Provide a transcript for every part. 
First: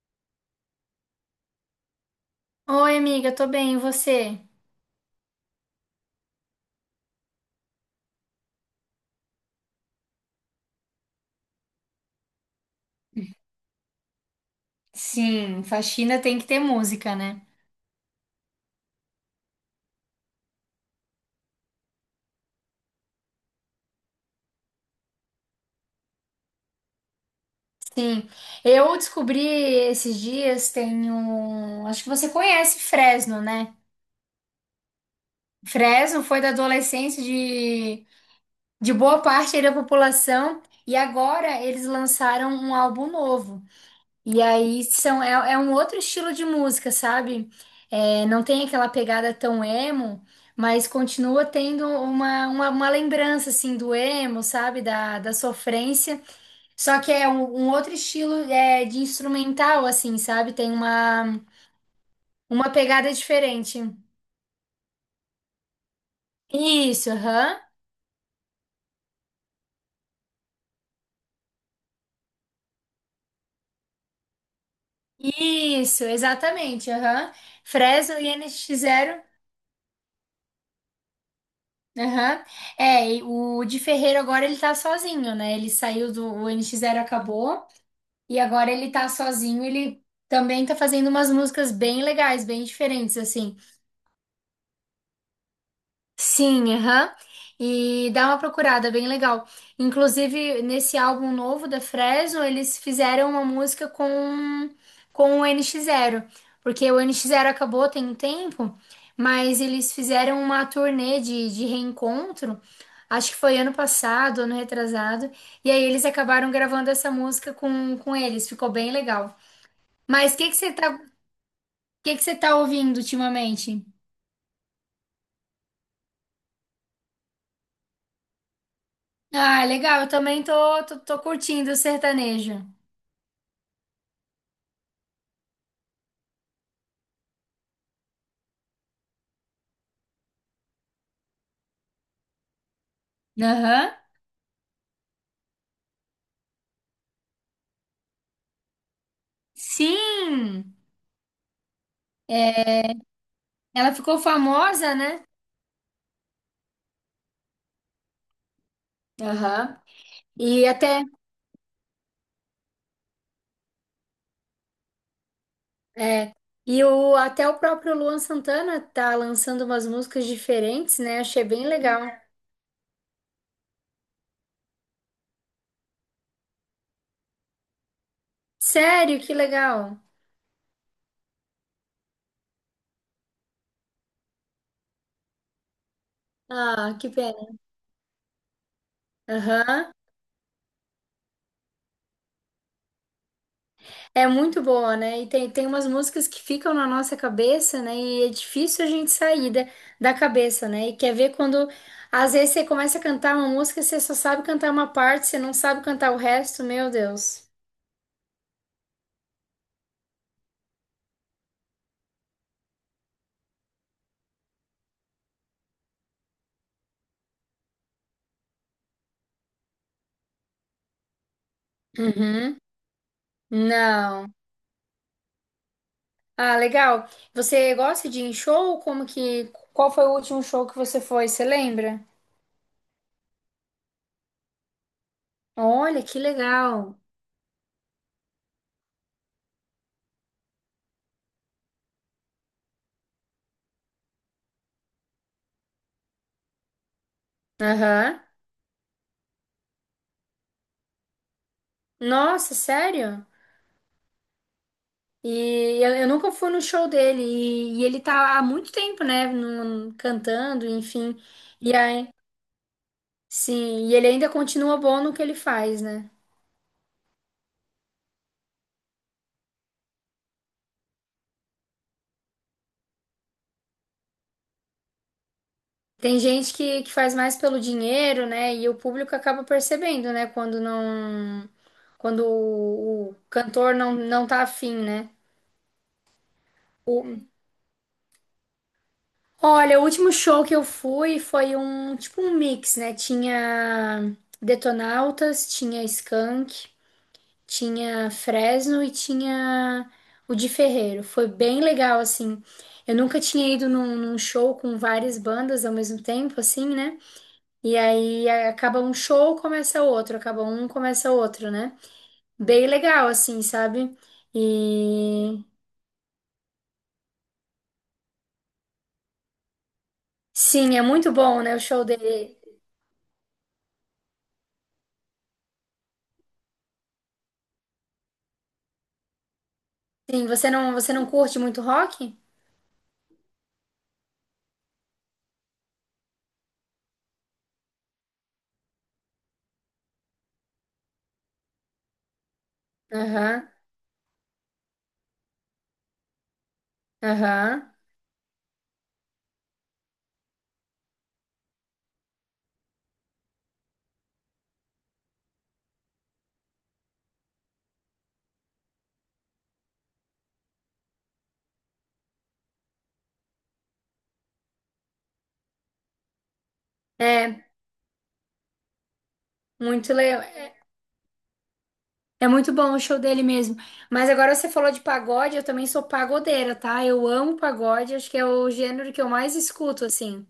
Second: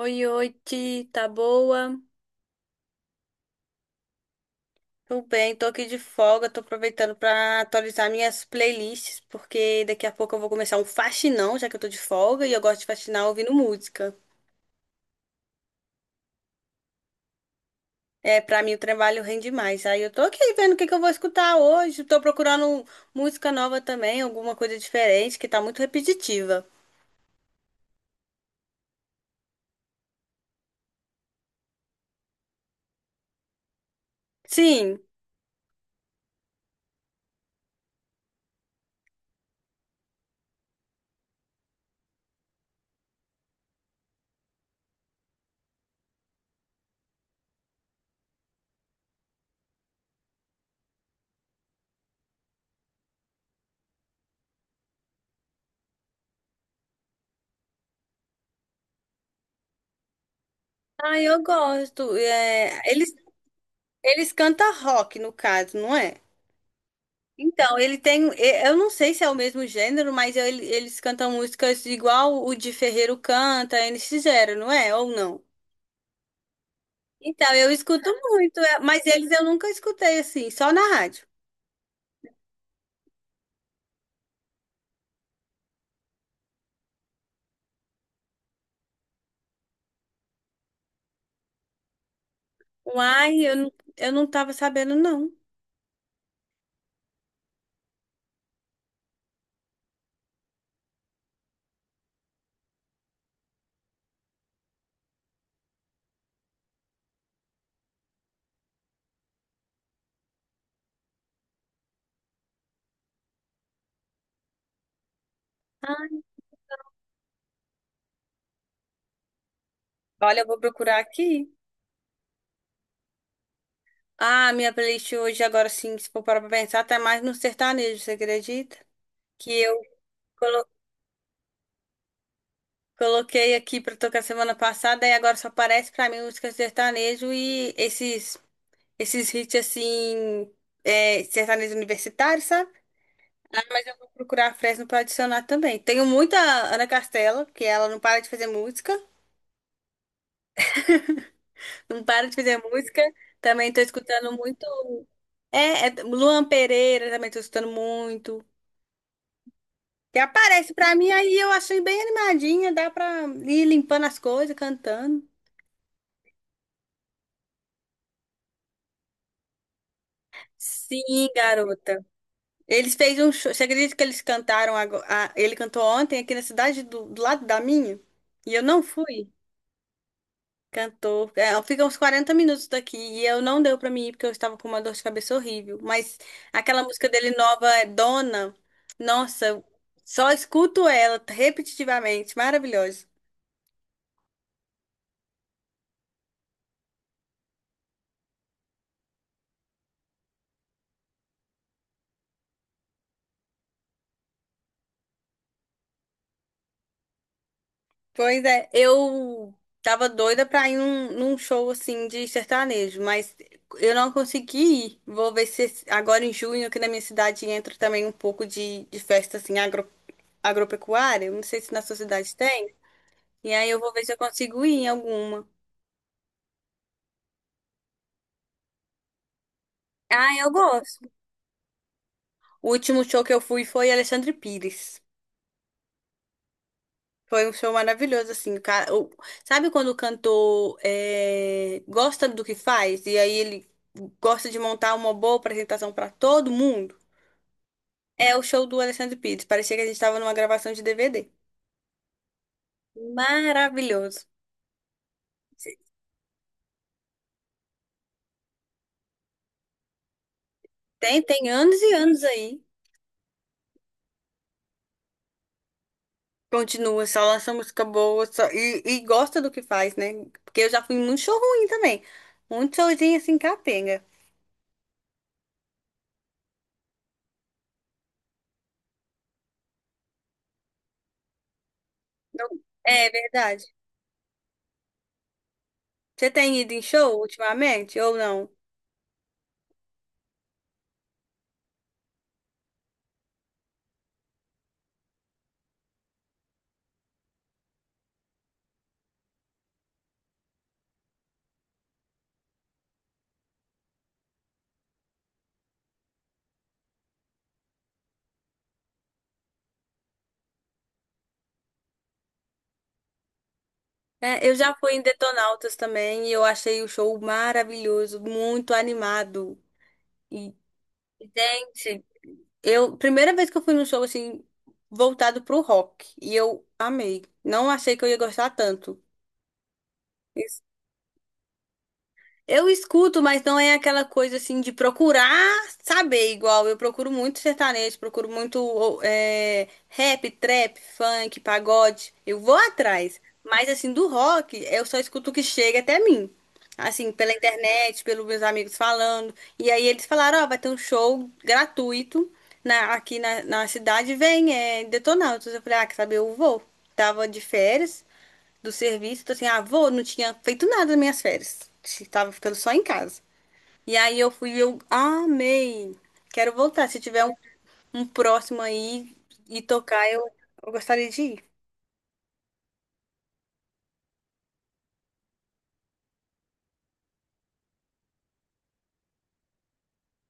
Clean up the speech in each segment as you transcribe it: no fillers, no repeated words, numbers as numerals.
Oi, oi, Ti, tá boa? Oi, amiga, tô bem, e você? Tudo bem, tô aqui de folga, tô aproveitando pra atualizar minhas playlists, porque daqui a pouco eu vou começar um faxinão, já que eu tô de folga e eu gosto de faxinar ouvindo música. Sim, faxina tem que ter música, né? É, pra mim o trabalho rende mais. Aí eu tô aqui vendo o que eu vou escutar hoje, tô procurando música nova também, alguma coisa diferente, que tá muito repetitiva. Sim, eu descobri esses dias, tem um... Acho que você conhece Fresno, né? Sim, Fresno foi da adolescência de boa parte aí da população e agora eles lançaram um álbum novo. E aí é um outro estilo de música, sabe? É, não tem aquela pegada tão emo, mas continua tendo uma lembrança, assim, do emo, sabe? Da sofrência. Só que é um outro estilo de instrumental, assim, sabe? Tem ah, uma, eu gosto. uma É, pegada eles, diferente. eles cantam rock, no caso, não é? Isso, aham. Então, ele tem. Eu não sei se é o mesmo gênero, mas eles cantam músicas igual o de Ferreiro canta, eles fizeram, não é? Ou não? Isso, exatamente, aham. Então, eu escuto Fresno e muito, é, NX mas Zero. eles eu nunca escutei assim, só na rádio. Aham. É, e o de Ferreiro agora ele tá sozinho, né? Ele saiu do o NX Zero, acabou, e agora ele tá sozinho, ele também tá fazendo umas músicas bem legais, bem diferentes Uai, eu, assim. Eu não tava sabendo, não. Sim, aham. E dá uma procurada, bem legal. Inclusive, nesse álbum novo da Fresno, eles fizeram uma música com o NX Zero. Porque o NX Zero acabou tem um tempo, mas eles fizeram uma turnê de reencontro. Acho que foi ano passado, ano retrasado. E aí eles Ai. acabaram gravando essa música com eles. Ficou bem legal. Mas o Olha, eu que vou procurar aqui. Que você tá ouvindo ultimamente? Ah, minha playlist hoje, agora sim, se for parar pra pensar, tá mais no sertanejo, você acredita? Que Ah, eu legal. Eu também colo- tô curtindo o sertanejo. coloquei aqui pra tocar semana passada e agora só aparece pra mim música sertanejo e esses. Esses hits assim, é, sertanejo universitário, sabe? Ah, mas Aham. eu vou procurar a Fresno pra adicionar também. Tenho muita Ana Castela, que ela não para de fazer música, Sim! não para de fazer música. Também tô Ela ficou escutando muito. famosa, né? É, Luan Pereira também tô escutando muito. Aham. E E aparece pra até, mim aí, eu achei bem animadinha, dá pra ir limpando as coisas, cantando. é, até o próprio Luan Santana tá lançando umas músicas diferentes, Sim, né? Achei bem legal. garota. Eles fez um show. Você acredita que eles cantaram agora? Ele cantou ontem aqui na cidade do, do lado da minha? E eu não Sério, fui. que legal. Cantou. É, fica uns 40 minutos daqui e eu não deu pra mim ir porque eu estava com uma dor de cabeça horrível. Mas aquela Ah, música que dele pena. nova é Dona. Nossa, eu Aham. só escuto ela repetitivamente. Maravilhosa. É muito boa, né? E tem umas músicas que ficam na nossa cabeça, né? E é difícil a gente sair da cabeça, né? E quer ver quando, às vezes, você começa a cantar uma música, você só sabe cantar uma parte, você não sabe cantar o resto, meu Deus. Pois é, eu tava doida pra ir num show assim de sertanejo, mas eu não consegui ir. Vou ver se agora em junho aqui na minha cidade entra também um pouco de festa assim agro, agropecuária. Não sei se na sua cidade Uhum. tem. E aí eu vou ver se eu Não. consigo ir em alguma. Ah, legal. Você gosta de ir em show? Como que. Qual foi o Ah, último eu show que você gosto. foi? Você lembra? O último show que eu fui foi Alexandre Pires. Olha, que legal. Foi um show maravilhoso, assim. Sabe quando o cantor é, gosta do que faz? E aí ele gosta de montar uma boa apresentação pra todo mundo? Aham. É o show do Alexandre Pires. Parecia que a gente estava numa gravação de DVD. Nossa, sério? Maravilhoso. E eu nunca fui no show dele. E ele tá há muito tempo, né? Cantando, enfim. Tem, E anos e aí, anos aí. sim, e ele ainda continua bom no que ele faz, né? Continua, só lança música boa, e gosta do que faz, né? Porque eu já fui em muito show ruim também. Muito showzinho assim, capenga. Tem gente que faz mais pelo dinheiro, né? E o público acaba percebendo, né? Quando não. Quando Não- É o verdade. cantor não tá afim, né? Você tem ido em O- show ultimamente ou não? olha, o último show que eu fui foi um tipo um mix, né? Tinha Detonautas, tinha Skank. Tinha Fresno e tinha o de Ferreiro. Foi bem legal, assim. Eu nunca tinha ido num show com várias bandas ao mesmo tempo, assim, né? E aí acaba um show, começa outro, acaba um, começa outro, né? Bem legal, assim, sabe? É, eu já fui em E Detonautas também e eu achei o show maravilhoso, muito animado. E, sim, é muito bom, né? O show gente, dele. eu, primeira vez que eu fui num show assim, voltado pro rock, e eu amei. Não achei que eu ia gostar tanto. Sim, você não curte muito rock? Eu escuto, mas não é aquela coisa assim de procurar saber igual. Eu procuro muito sertanejo, procuro muito ô, é, rap, trap, funk, pagode. Eu vou atrás. Aham, Mas assim, do rock, eu só escuto o que chega até mim. Assim, pela aham. internet, pelos meus amigos falando. E aí eles falaram, ó, vai ter um show gratuito aqui na cidade, vem, é Detonautas. Eu falei, ah, quer saber, eu vou. Tava de férias do serviço. Então, assim, ah, vou, não tinha feito nada nas minhas férias. Tava ficando só em casa. E aí eu fui, e eu amei. Quero voltar. Se tiver um, É, um próximo aí e muito tocar, eu, legal. eu gostaria de ir. É muito bom o show dele mesmo. Mas agora você falou de pagode, eu também sou pagodeira, tá? Eu amo pagode, acho que é o gênero que eu mais escuto, assim.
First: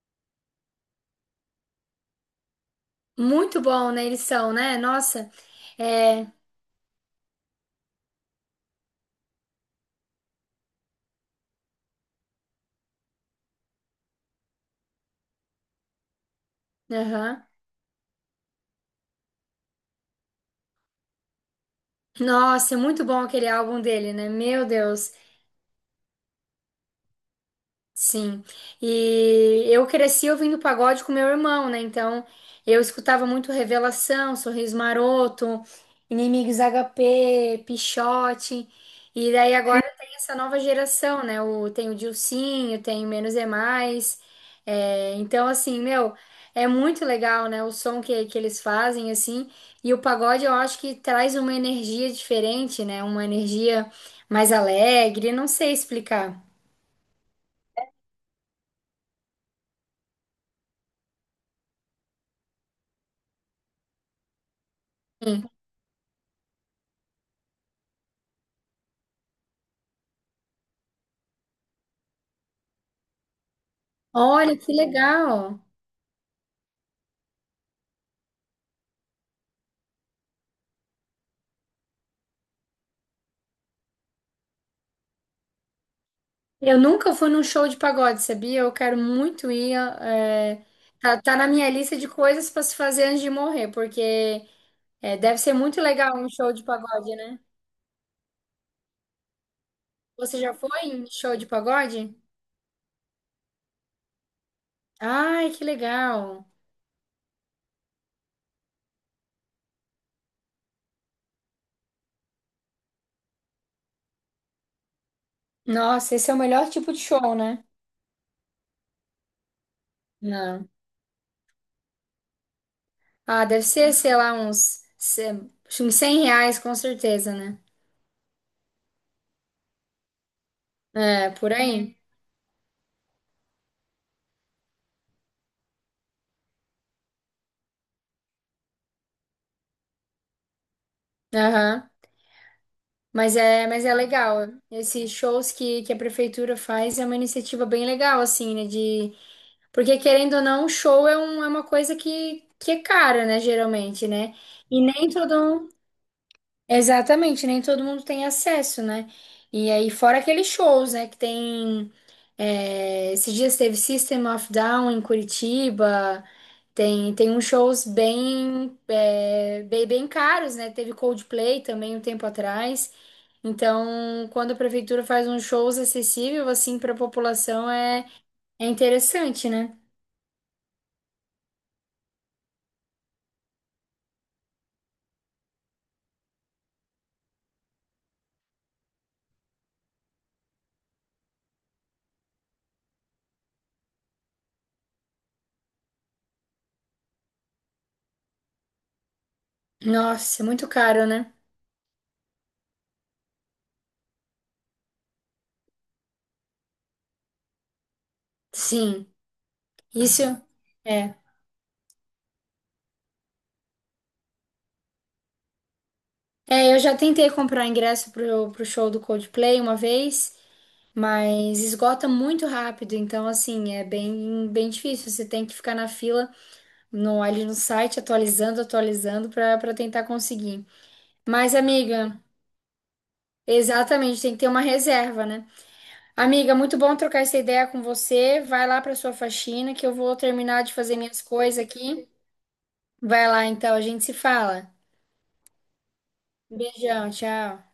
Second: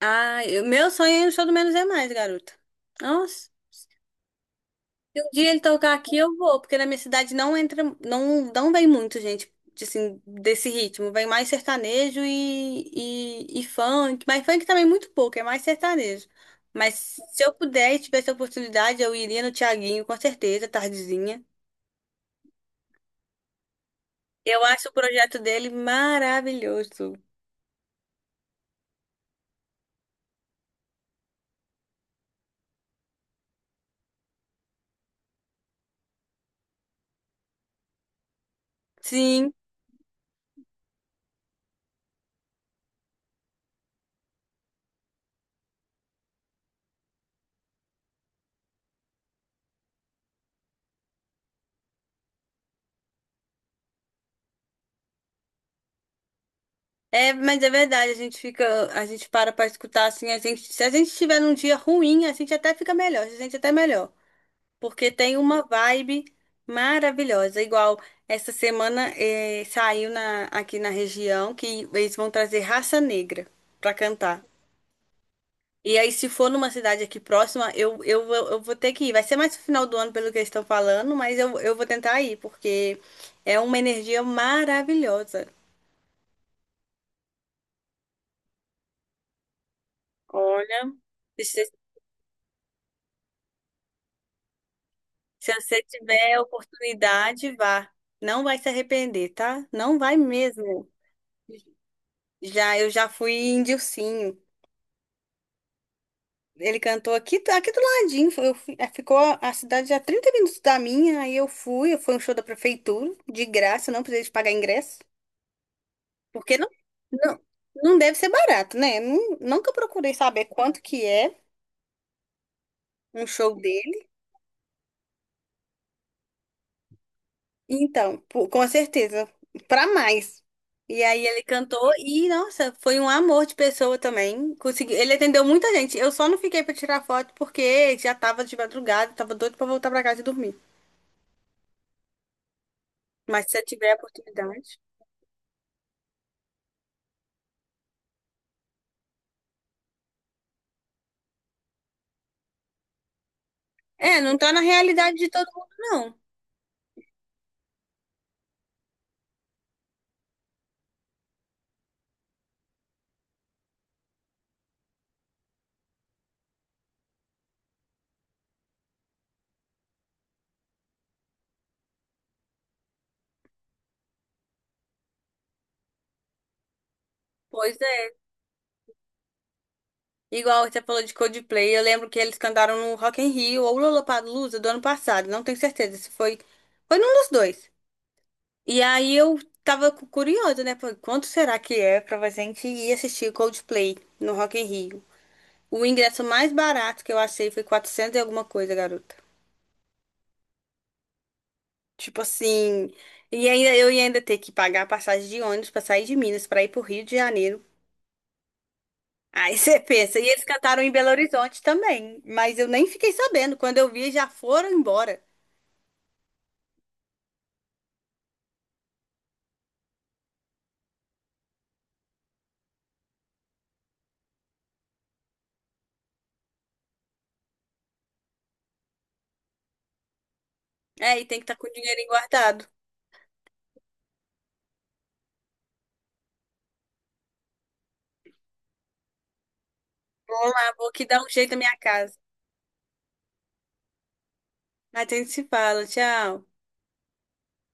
Ah, meu sonho é o show do Menos é Mais, garota. Nossa. Muito bom, né? Eles são, né? Se um Nossa, dia ele tocar aqui, é. eu vou, porque na minha cidade não entra, não, não vem muito gente, de, assim, desse ritmo. Vem mais sertanejo e funk, mas funk também é muito pouco, é mais sertanejo. Mas se Aham. eu puder e tivesse a oportunidade, eu iria no Thiaguinho, com certeza, tardezinha. Nossa, é muito bom aquele álbum dele, né? Eu Meu acho o Deus. projeto dele maravilhoso. Sim, e eu cresci ouvindo pagode com meu irmão, né? Então eu escutava muito Revelação, Sorriso Maroto, Inimigos HP Pixote, e Sim, daí agora tem essa nova geração, né? Tem o Dilsinho, tem o Menos é Mais, é, então assim, meu, é muito legal, né? O som que eles fazem, assim, e o pagode eu acho que traz uma energia diferente, né? Uma energia mais alegre, não sei explicar. é, mas é verdade, a gente fica, a gente para pra escutar assim, a gente, se a gente tiver num dia ruim, a gente até fica melhor, a gente até melhor. Porque tem uma vibe maravilhosa. Igual essa semana saiu aqui na região que eles vão trazer Raça Negra pra cantar. Olha que legal! E aí, se for numa cidade aqui próxima, eu vou ter que ir. Vai ser mais no final do ano, pelo que eles estão falando, mas eu vou tentar ir, porque é uma energia maravilhosa. Eu nunca fui num show de pagode, sabia? Eu quero muito ir. é, Olha, tá, tá na se, minha você- lista de coisas para se fazer antes de morrer, porque deve se ser muito você legal um tiver a show de pagode, né? oportunidade, vá. Não vai se arrepender, tá? Não vai Você já foi mesmo. em show de pagode? Já, eu já fui em Dilcinho. Ai, que legal! Ele cantou aqui, aqui do ladinho. É, ficou a cidade a 30 minutos da minha, aí eu fui, foi um show da prefeitura, de graça, não precisei de pagar ingresso. Nossa, esse é o Porque melhor tipo de show, não, né? não deve ser barato, né? Nunca procurei saber Não. quanto que é um Ah, show deve ser, dele. sei lá, uns, se- uns R$ 100, com certeza, né? Então, pô, com certeza, pra mais. E aí É, ele por cantou aí. e, nossa, foi um amor de pessoa também. Consegui, ele atendeu muita gente. Eu só não fiquei pra tirar foto porque já tava de madrugada, tava doido pra voltar pra casa e dormir. Aham. Mas Mas se eu é, mas tiver a é legal. oportunidade. Esses shows que a prefeitura faz é uma iniciativa bem legal, assim, né? De... Porque, querendo ou não, show é uma coisa que é cara, né? Geralmente, É, né? não tá na E nem realidade de todo todo mundo... mundo, não. Exatamente, nem todo mundo tem acesso, né? E aí, fora aqueles shows, né? Que tem... Esses dias teve System of Down em Curitiba... Tem uns shows bem caros, né? Teve Coldplay também um tempo atrás. Então, quando a prefeitura faz uns shows acessível assim para a população Pois é, é. é interessante, né? Igual você falou de Coldplay, eu lembro que eles cantaram no Rock in Rio ou Lollapalooza do ano passado, não tenho certeza se foi, foi num dos dois. E aí eu tava curiosa, né? Falei, quanto será que é pra gente ir assistir Coldplay no Rock in Rio? O ingresso mais barato que eu achei foi 400 e alguma coisa, garota. Nossa, é muito caro, né? Tipo assim, e ainda eu ia ainda ter que pagar a passagem de ônibus pra sair de Minas pra ir pro Rio de Janeiro. Sim, Aí você pensa, isso e eles cantaram em Belo é. Horizonte também, mas eu nem fiquei sabendo. Quando eu vi, já foram embora. É, eu já tentei comprar ingresso pro show do Coldplay uma vez, mas esgota muito rápido, então assim, é bem bem difícil. Você tem que ficar na fila no site atualizando, atualizando para tentar conseguir. É, e tem que Mas, estar com o dinheirinho amiga, guardado. exatamente, tem que ter uma reserva, né? Amiga, muito bom trocar essa ideia com você. Vai lá para sua faxina que eu vou Vou terminar lá, de vou fazer que dar minhas um jeito na coisas minha aqui. casa. Vai lá então, a gente se fala. Mas a gente se fala, tchau. Beijão, tchau.